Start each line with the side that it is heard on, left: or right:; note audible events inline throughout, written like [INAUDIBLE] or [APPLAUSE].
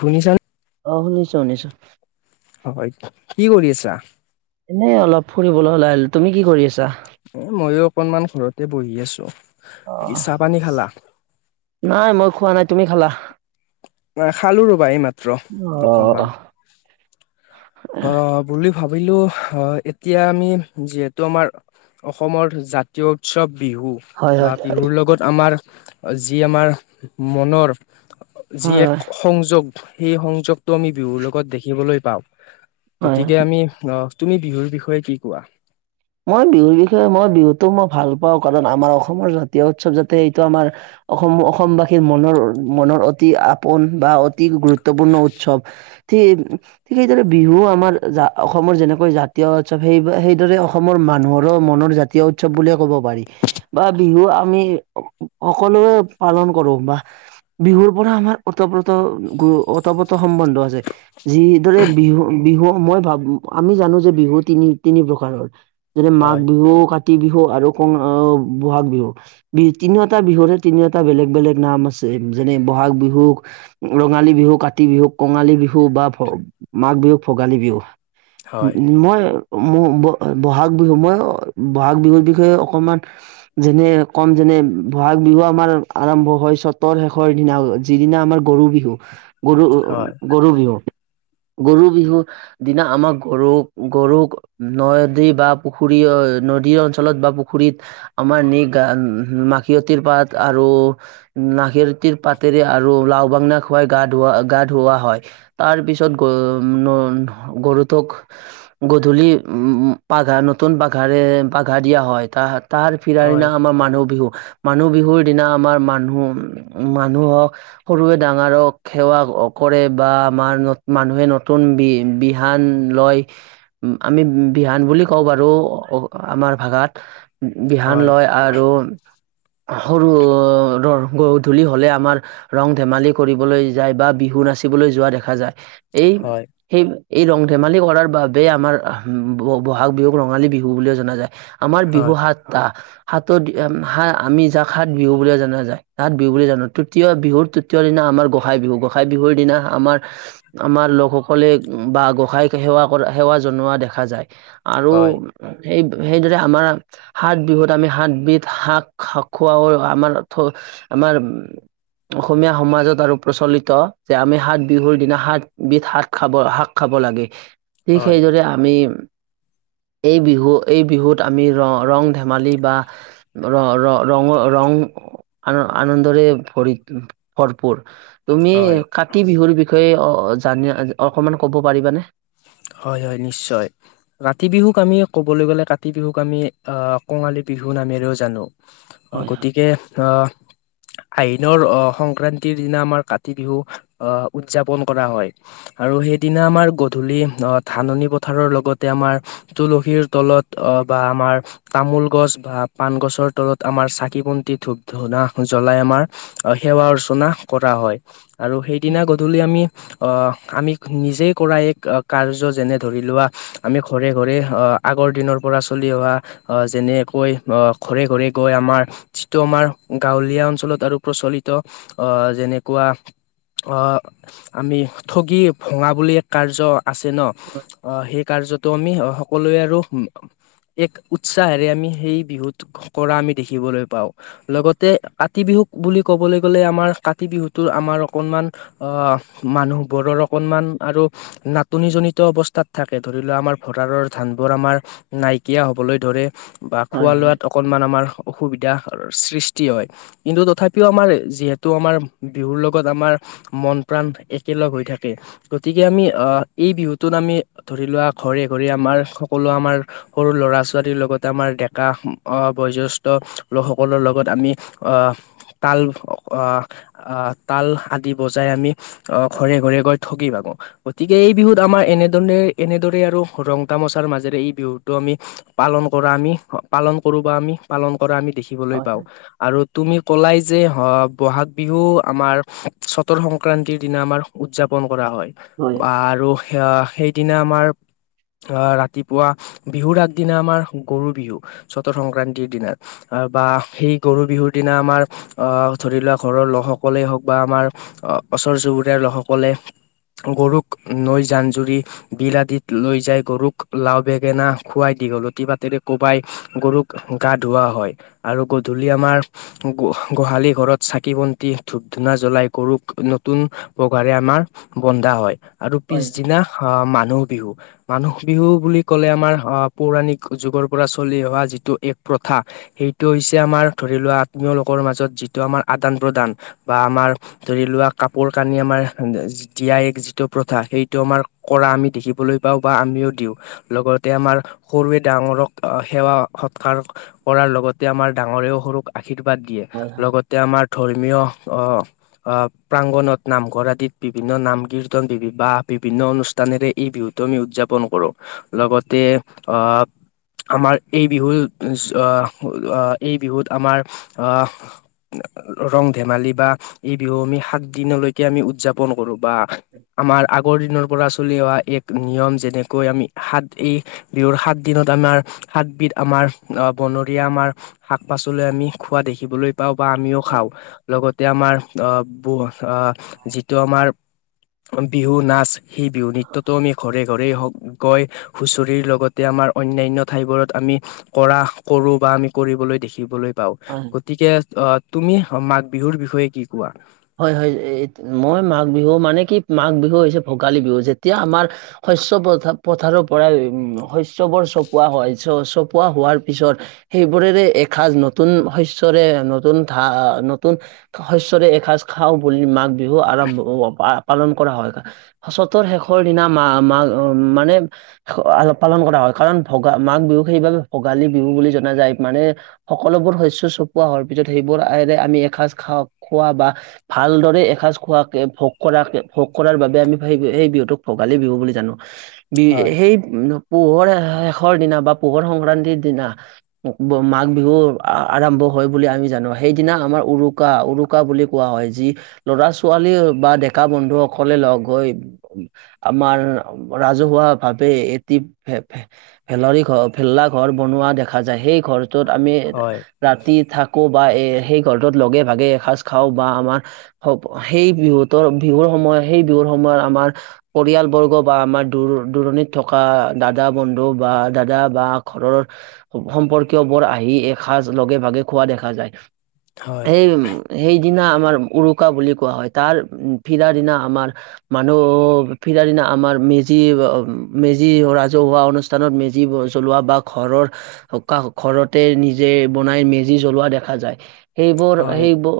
left: শুনিছান?
right: অ শুনিছো শুনিছো।
left: হয় কি কৰি আছা?
right: এ অলপ ফুৰিবলৈ ওলাই আহিলো। তুমি কি কৰি আছা?
left: এ মইয়ো অকনমান ঘৰতে বহি আছো।
right: অ
left: চাহ পানী খালা?
right: নাই মোক তুমি খালা
left: খালো ৰবা এই মাত্ৰ
right: অ
left: অকনমান অ ভাবিলো এতিয়া আমি যিহেতু আমাৰ অসমৰ জাতীয় উৎসৱ বিহু
right: হয় হয়
left: বা
right: হয়
left: বিহুৰ লগত আমাৰ যি আমাৰ মনৰ যি
right: হয় হয়
left: এক সংযোগ সেই সংযোগটো আমি বিহুৰ লগত দেখিবলৈ পাওঁ
right: হয় হয়
left: গতিকে আমি অহ তুমি বিহুৰ বিষয়ে কি কোৱা?
right: মই বিহুৰ বিষয়ে মই বিহুতো মই ভাল পাওঁ। কাৰণ আমাৰ অসমৰ জাতীয় উৎসৱ যাতে এইটো আমাৰ অসম অসমবাসীৰ মনৰ মনৰ অতি আপোন বা অতি গুৰুত্বপূৰ্ণ উৎসৱ ঠিক সেইদৰে বিহু আমাৰ জা অসমৰ যেনেকৈ জাতীয় উৎসৱ সেই সেইদৰে অসমৰ মানুহৰো মনৰ জাতীয় উৎসৱ বুলিয়ে ক'ব পাৰি বা বিহু আমি সকলো পালন কৰো বা বিহুৰ পৰা আমাৰ ওতঃপ্ৰোত ই ওতঃপ্ৰোত সম্বন্ধ আছে। যিদৰে বিহু বিহু মই ভাবো আমি জানো যে বিহু তিনি তিনি প্ৰকাৰৰ যেনে মাঘ
left: হয়
right: বিহুও কা কাতি বিহু আৰু ক বহাগ বিহু। ব তিনিওটা বিহুৰে তিনিওটা বেলেগ বেলেগ নাম আছে। যেনে বহাগ বিহুক ৰঙালী বিহু কাতি বিহুক কঙালী বিহু বা মাঘ বিহু ভোগালী বিহু
left: হয়
right: মই ম বহাগ বিহু মই বহাগ বিহুৰ বিষয়ে অকমান যেনে ক'ম যেনে বহাগ বিহু আমাৰ আৰম্ভ হয় চতৰ শেষৰ দিনালৈ যিদিনা আমাৰ গৰু বিহু। গৰু
left: হয়
right: গৰু বিহু গৰু বিহুৰ দিনা আমাৰ গৰু গৰুক নয় দী বা পুখুৰী নদীৰ অঞ্চলত বা পুখুৰীত আমাৰ নি গা মাখিয়তিৰ পাত নি তাত আৰু নাহেৰতিৰ পাতেৰে আৰু লাও বাংনা খুৱাই গা ধোৱা গা ধুৱা হয়। তাৰ পিছত গ উ গৰুটোক গধূলি উম। বাঘা নতুন বাঘাৰে বাঘা দিয়া হয় তাহ তাৰ ফিৰা দিনা
left: হয়
right: আমাৰ মানুহ বিহু মানুহ বিহুৰ দিনা আমাৰ মানুহ উ মানুহক সৰুৱে ডাঙৰক সেৱা কৰে বা আমাৰ মানুহে নতুন বি বিহান লয় আমি বিহান বুলি কওঁ বাৰু আমাৰ ভাষাত বিহান
left: হয়
right: লয় আৰু
left: [INAUDIBLE]
right: সৰু ৰ গধূলি হলে আমাৰ ৰং ধেমালি কৰিবলৈ যায় বা বিহু নাচ নাচিবলৈ যোৱা দেখা যায় এই
left: হয়
right: সেই এই ৰং ধেমালি কৰাৰ বাবে আমাৰ বহাগ বিহুক ৰঙালী বিহু বুলিও জনা যায় আমাৰ বিহু
left: হয়
right: সাতটা সাতত আমি যাক সাত বিহু বুলি জনা যায় হাত বিহু বুলি জানো তৃতীয় বিহুৰ তৃতীয় দিনা আমাৰ গোঁসাই বিহু গোসাই বিহুৰ দিনা আমাৰ আমাৰ লোকসকলে বা গোঁসাইক সেৱা কৰা সেৱা জনোৱা দেখা যায় আৰু
left: হয়
right: সেই সেইদৰে আমাৰ সাত বিহুত আমি সাতবিধ শাক খোৱাও আমাৰ আমাৰ উম অসমীয়া সমাজত আৰু প্ৰচলিত যে আমি সাত বিহুৰ দিনা সাতবিধ শাক খাব শাক খাব লাগে ঠিক
left: হয়
right: সেইদৰে আমি
left: [INAUDIBLE]
right: এই বিহু এই বিহুত আমি ৰ ৰং ধেমালি বা ৰ ৰ ৰঙ ৰং আন আনন্দৰে ভৰি ভৰপুৰ তুমি
left: হয়,
right: কাতি বিহুৰ বিষয়ে জান অকমান ক'ব পাৰিবানে
left: হয় হয় নিশ্চয় কাতি বিহুক আমি কবলৈ গ'লে কাতি বিহুক আমি অ কঙালী বিহু বিহু নামেৰেও জানো আহ গতিকে আহ আহ দি সংক্ৰান্তিৰ দিনা আমাৰ কাতি বিহু আহ উদযাপন কৰা হয় আৰু সেইদিনা আমাৰ গধূলি অ ধাননি পথাৰৰ লগতে আমাৰ তুলসীৰ তলত অ বা আমাৰ তামোল গছ বা পাণ গছৰ তলত আমাৰ চাকি বন্তি ধূপ ধূনা জ্বলাই আমাৰ সেৱা অৰ্চনা কৰা হয় আৰু সেইদিনা গধূলি আমি আহ আমি নিজেই কৰা এক কাৰ্য যেনে ধৰি লোৱা আমি ঘৰে ঘৰে আগৰ দিনৰ পৰা চলি অহা যেনে কৈ আহ ঘৰে ঘৰে গৈ আমাৰ যিটো আমাৰ গাঁৱলীয়া অঞ্চলত আৰু প্ৰচলিত যেনেকুৱা আমি ঠগি ভঙা বুলি কাৰ্য আছে ন আহ সেই কাৰ্যতো আমি সকলোৱে আৰু এক উৎসাহেৰে আমি সেই বিহুত কৰা আমি দেখিবলৈ পাওঁ লগতে কাতি বিহুত বুলি ক'বলৈ গ'লে আমাৰ কাতি বিহুতো আমাৰ অকনমান অ মানুহ বোৰৰ অকনমান আৰু নানান টনি জনিত অৱস্থাত থাকে ধৰি লোৱা আমাৰ ভঁৰালৰ ধানবোৰ আমাৰ নাইকিয়া হবলৈ ধৰে বা খোৱা লোৱাত অকনমান আমাৰ অসুবিধা সৃষ্টি হয় কিন্তু তথাপিও আমাৰ যিহেতু আমাৰ বিহুৰ লগত আমাৰ মন প্ৰাণ একেলগ হৈ থাকে গতিকে আমি আহ এই বিহুতত আমি ধৰি লোৱা ঘৰে ঘৰে আমাৰ সকলো আমাৰ সৰু ল'ৰা ছোৱালীৰ লগতে আমাৰ ডেকা বয়েষ্ঠ লোকসকলৰ লগত আমি আহ তাল আহ তাল আদি বজাই আমি অ ঘৰে ঘৰে গৈ ঠগি বাগো গতিকে এই বিহুত আমাৰ এনেদৰণ এনেদৰে আৰু ৰং তামচাৰ মাজেৰে এই বিহুটো আমি পালন কৰা আমি পালন কৰো বা আমি পালন কৰা আমি দেখিবলৈ পাওঁ আৰু তুমি কলাই যে অ বহাগ বিহু আমাৰ চতৰ সংক্ৰান্তিৰ দিনা আমাৰ উদযাপন কৰা হয় বা আৰু স সেইদিনা আমাৰ আহ ৰাতিপুৱা বিহুৰ আগদিনা আমাৰ গৰু বিহু চতৰ সংক্ৰান্তিৰ দিনা বা সেই গৰু বিহুৰ দিনা আমাৰ ধৰি লোৱা ঘৰৰ লোকসকলেই হওক বা আমাৰ ওচৰ চুবুৰীয়াৰ লোকসকলে গৰুক নৈ জান-জুৰি বিল আদিত লৈ যায় গৰুক লাও বেঙেনা খুৱাই দীঘলতি পাটৰে কোবাই গৰুক গা ধৱা হয় আৰু গধূলি আমাৰ গোহালি ঘৰত চাকি বন্তি ধূপ ধূনা জ্বলাই গৰুক নতুন বগাৰে আমাৰ বন্ধা হয় আৰু পিছদিনা মানুহ বিহু মানুহ বিহু বুলি ক'লে আমাৰ অ পৌৰাণিক যুগৰ পৰা চলি অহা যিটো প্ৰথা সেইটো হৈছে আমাৰ ধৰি লোৱা আত্মীয় লোকৰ মাজত যিটো আমাৰ আদান প্ৰদান বা আমাৰ ধৰি লোৱা কাপোৰ কানি আমাৰতিয়াই প্ৰ সেইটো আমাৰ কৰা আমি দেখিবলৈ পাও বা আমিও দিওঁ লগতে আমাৰ সৰুৱে দাম ডাঙৰক সেৱা সৎকাৰ কৰাৰ লগতে আমাৰ ডাঙৰেও সৰুক আশীৰ্বাদ দিয়ে লগতে আমাৰ ধৰ্মীয় অ অ প্ৰাংগনত নামঘৰ আদিত বিভিন্ন নামদি নন বিহু বা বিভিন্ন অনুষ্ঠানেৰে এই বিহুতটো আমি উদযাপন কৰোঁ লগতে অ আমাৰ এই বিহু এই বিহুত আমাৰ আহ ৰং ধেমালি বা এই বিহু আমি সাত দিনলৈকে আমি উদযাপন কৰো বা আমাৰ আগৰ দিনৰ পৰা চলি অহা এক নিয়ম যেনেকৈ আমি সাত এই বিহুৰ সাত দিনত আমাৰ হাতবিধ আমাৰ অ বনৰীয়া আমাৰ শাক পাচলি আমি খোৱা দেখিবলৈ পাও বা আমিও খাওঁ লগতে আমাৰ আহ ব আহ যিটো আমাৰ বিহু নাচ সেই বিহু নৃত্যটো আমি ঘৰে ঘৰেই হওক গৈ হুঁচৰি লগতে আমাৰ অন্যান্য ঠাইবোৰত আমি কৰা কৰো বা আমি কৰি দেখিবলৈ পাও গতিকে আহ তুমি মাঘ বিহুৰ বিষয়ে কি কোৱা
right: হয় হয় মই মাঘ বিহু মানে কি মাঘ বিহু হৈছে ভোগালী বিহু যেতিয়া আমাৰ শস্যৰ পথাৰৰ পৰাই উম শস্যবোৰ চপোৱা হয় চপোৱা হোৱাৰ পিছত সেইবোৰেৰে এসাঁজ নতুন শস্যৰে নতুন ধা নতুন শস্যৰে এসাঁজ খাওঁ বুলি মাঘ বিহু আৰম্ভ হ পালন কৰা হয় সচতৰ শেষৰ দিনা মা মা মানে পালন কৰা হয়। কাৰণ ভগা মাঘ বিহুক সেইবাবে ভোগালী বিহু বুলি জনা যায় মানে সকলোবোৰ শস্য চপোৱা হয়। ত পিছত সেইবোৰ আেৰে আমি এসাঁজ খা খোৱা বা ভালদৰে এসাঁজ খোৱাকে ভোগ কৰাকে ভোগ কৰাৰ বাবে আমি সেই সেই বিহুটোক ভোগালী বিহু বুলি জানো। বি
left: হয়।
right: সেই পোহৰ শেষৰ দিনা বা পোহৰ সংক্ৰান্তিৰ দিনা মাঘ বিহু আৰম্ভ হয় বুলি আমি জানো, সেইদিনা আমাৰ উৰুকা-উৰুকা বুলি কোৱা হয়। যি ল'ৰা-ছোৱালী বা ডেকা বন্ধুসকলে লগ হৈ আমাৰ ৰাজহুৱা ভাৱে এটি ভেলৰি ঘৰ ভেল্লা ঘৰ বনোৱা দেখা যায় সেই ঘৰ ত আমি
left: হয়
right: ৰাতি থাকো বা এ সেই ঘৰটোত লগে ভাগে এসাঁজ খাওঁ বা আমাৰ হ সেই বিহুতৰ বিহুৰ সময়ত সেই বিহুৰ সময়ত আমাৰ পৰিয়াল বৰ্গ বা আমাৰ দুৰ দূৰণিত থকা দাদা বন্ধু বা দাদা বা ঘৰৰ সম্পৰ্কীয় বৰ আহি এসাঁজ লগে ভাগে খোৱা দেখা যায়
left: হয়
right: সেই সেইদিনা আমাৰ উৰুকা বুলি কোৱা হয় তাৰ উ ফিৰাৰ দিনা আমাৰ মানুহ ফিৰাৰ দিনা আমাৰ মেজি মেজি ৰাজহুৱা অনুষ্ঠানত মেজি জ্বলোৱা বা ঘৰৰ ঘৰ ঘৰতে নিজে বনাই মেজি জ্বলোৱা দেখা যায়। সেইবোৰ
left: হয় হয়।
right: সেইবোৰ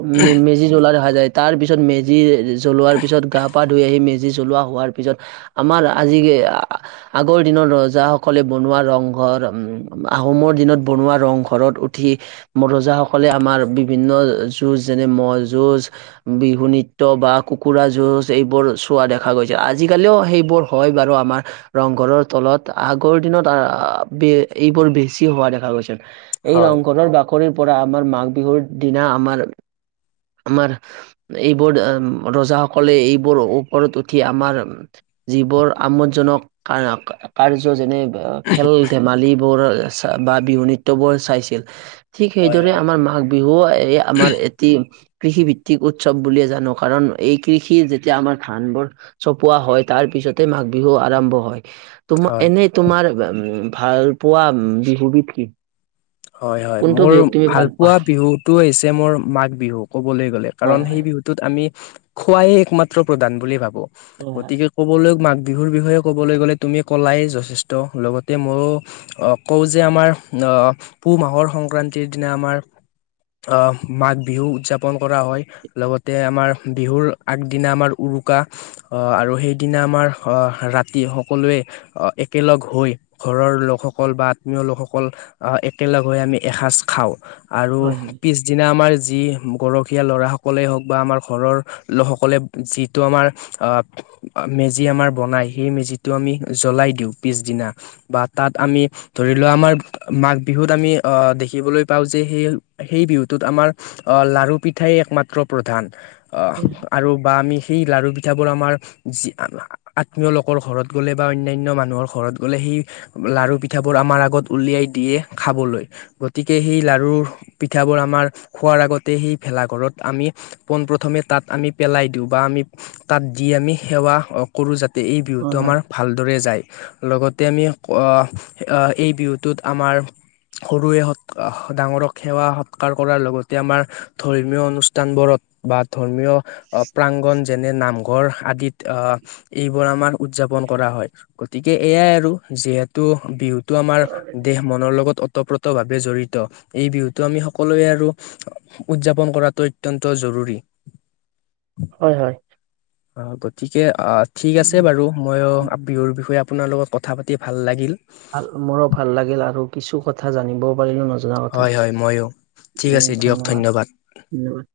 right: মেজি জ্বলা দেখা যায় তাৰ পিছত মেজিৰ। জ্বলোৱাৰ পিছত গা পা ধুই আহি মেজি জ্বলোৱা হোৱাৰ পিছত আমাৰ আজি আগৰ দিনৰ ৰজাসকলে বনোৱা ৰং ঘৰ আহোমৰ দিনত বনোৱা ৰং ঘৰত উঠি ৰজাসকলে আমাৰ বিভিন্ন জুজ যেনে ম যুজ বিহু নৃত্য বা কুকুৰা যুঁজ এইবোৰ চোৱা দেখা গৈছে আজিকালিও সেইবোৰ হয়। বাৰু আমাৰ ৰংঘৰৰ তলত আগৰ দিনত এইবোৰ বেছি হোৱা দেখা গৈছে। এই
left: হয়
right: ৰংঘৰৰ বাকৰিৰ পৰা আমাৰ মাঘ বিহুৰ দিনা আমাৰ আমাৰ এইবোৰ ৰজাসকলে, এইবোৰ ওপৰত উঠি আমাৰ যিবোৰ আমোদজনক কাৰ্য যেনে খেল-ধেমালিবোৰ বা বিহু নৃত্যবোৰ চাইছিল। ঠিক
left: হয়
right: সেইদৰে আমাৰ মাঘ বিহু, এ আমাৰ এটি কৃষিভিত্তিক উৎসৱ বুলিয়ে জানো, কাৰণ এই কৃষি যেতিয়া আমাৰ ধানবোৰ চপোৱা হয়, তাৰ পিছতে মাঘ বিহু আৰম্ভ হয়। তোমাৰ,
left: হয়।
right: এনেই তোমাৰ ভাল পোৱা বিহুবিধ কি?
left: হয়-হয়,
right: কোনটো
left: মোৰ
right: বিহুক তুমি
left: ভাল পোৱা বিহুটো হৈছে মোৰ মাঘ বিহু, ক'বলৈ গলে।
right: হয়
left: কাৰণ সেই
right: হয়
left: বিহুটোত আমি খোৱাই একমাত্ৰ প্ৰধান বুলি ভাবো,
right: হয়
left: গতিকে ক'বলৈ মাঘ বিহুৰ বিষয়ে ক'বলৈ গ'লে তুমি ক'লাই যথেষ্ট, লগতে মইয়ো কওঁ যে আমাৰ আহ, পুহ মাহৰ সংক্ৰান্তিৰ দিনা আমাৰ আহ, মাঘ বিহু উদযাপন কৰা হয়। লগতে আমাৰ বিহুৰ আগদিনা আমাৰ উৰুকা উৰুকা, আহ আৰু সেইদিনা আমাৰ আহ, ৰাতি সকলোৱে একেলগ হৈ ঘৰৰ লোকসকল বা আত্মীয় লোকসকল আহ, এক একেলগ হৈ আমি এসাজ খাওঁ, আৰু
right: হয়
left: পিছদিনা আমাৰ যি গৰখীয়া ল'ৰা সকলে হওঁক বা আমাৰ ঘৰৰ লোকসকলে যিটো আমাৰ, অ মেজি আমাৰ বনাই, সেই মেজিটো আমি জ্বলাই দিওঁ পিছদিনা বা তাত আমি ধৰি লোৱা আমাৰ মাঘ বিহুত আমি অ, দেখিবলৈ পাওঁ যে সেই-সেই বিহুটোত আমাৰ লাৰু, পিঠাই একমাত্ৰ প্ৰধান। অ,
right: হয়
left: আৰু বা আমি সেই লাৰু, পিঠাবোৰ আমাৰ যি আত্মীয় লোকৰ ঘৰত গ'লে বা অন্যান্য মানুহৰ ঘৰত গ'লে সেই সেই লাৰু, পিঠাবোৰ আমাৰ আগত উলিয়াই দিয়ে। খাবলৈ, গতিকে সেই লাৰু, পিঠাবোৰ আমাৰ খোৱাৰ আগতে সেই ভেলাঘৰত আমি পোন প্ৰথমে তাত আমি পেলাই দিওঁ বা আমি তাত দি আমি সেৱা কৰো, যাতে তে এই বিহুটো
right: হয়
left: আমাৰ ভালদৰে যায়। লগতে আমি অ, এই বিহুটোত আমাৰ সৰুৱে সৎ ডাঙৰক সেৱা সৎকাৰ কৰাৰ লগতে আমাৰ ধৰ্মীয় অনুষ্ঠান বোৰ বা ধৰ্মীয় প্ৰাংগন যেনে, নামঘৰ আদিত আহ এইবোৰ আমাৰ উদযাপন কৰা হয়, গতিকে এইয়া আৰু যিহেতু বিহুটো আমাৰ
right: হয় হয়
left: দেহ মনৰ লগত অতঃপ্ৰত ভাৱে জড়িত, এই বিহুতো আমি সকলোৱে আৰু উদযাপন কৰাটো অত্যন্ত জৰুৰী
right: হয় হয়
left: অ গতিকে অ ঠিক আছে বাৰু মই বিহুৰ বিষয়ে আপোনাৰ লগত কথা পাতি ভাল লাগিল।
right: ভাল মোৰো ভাল লাগিল আৰু কিছু কথা জানিব পাৰিলো নজনা কথা,
left: হয় হয় ময়ো ঠিক আছে দিয়ক ধন্যবাদ।
right: ধন্যবাদ-ধন্যবাদ।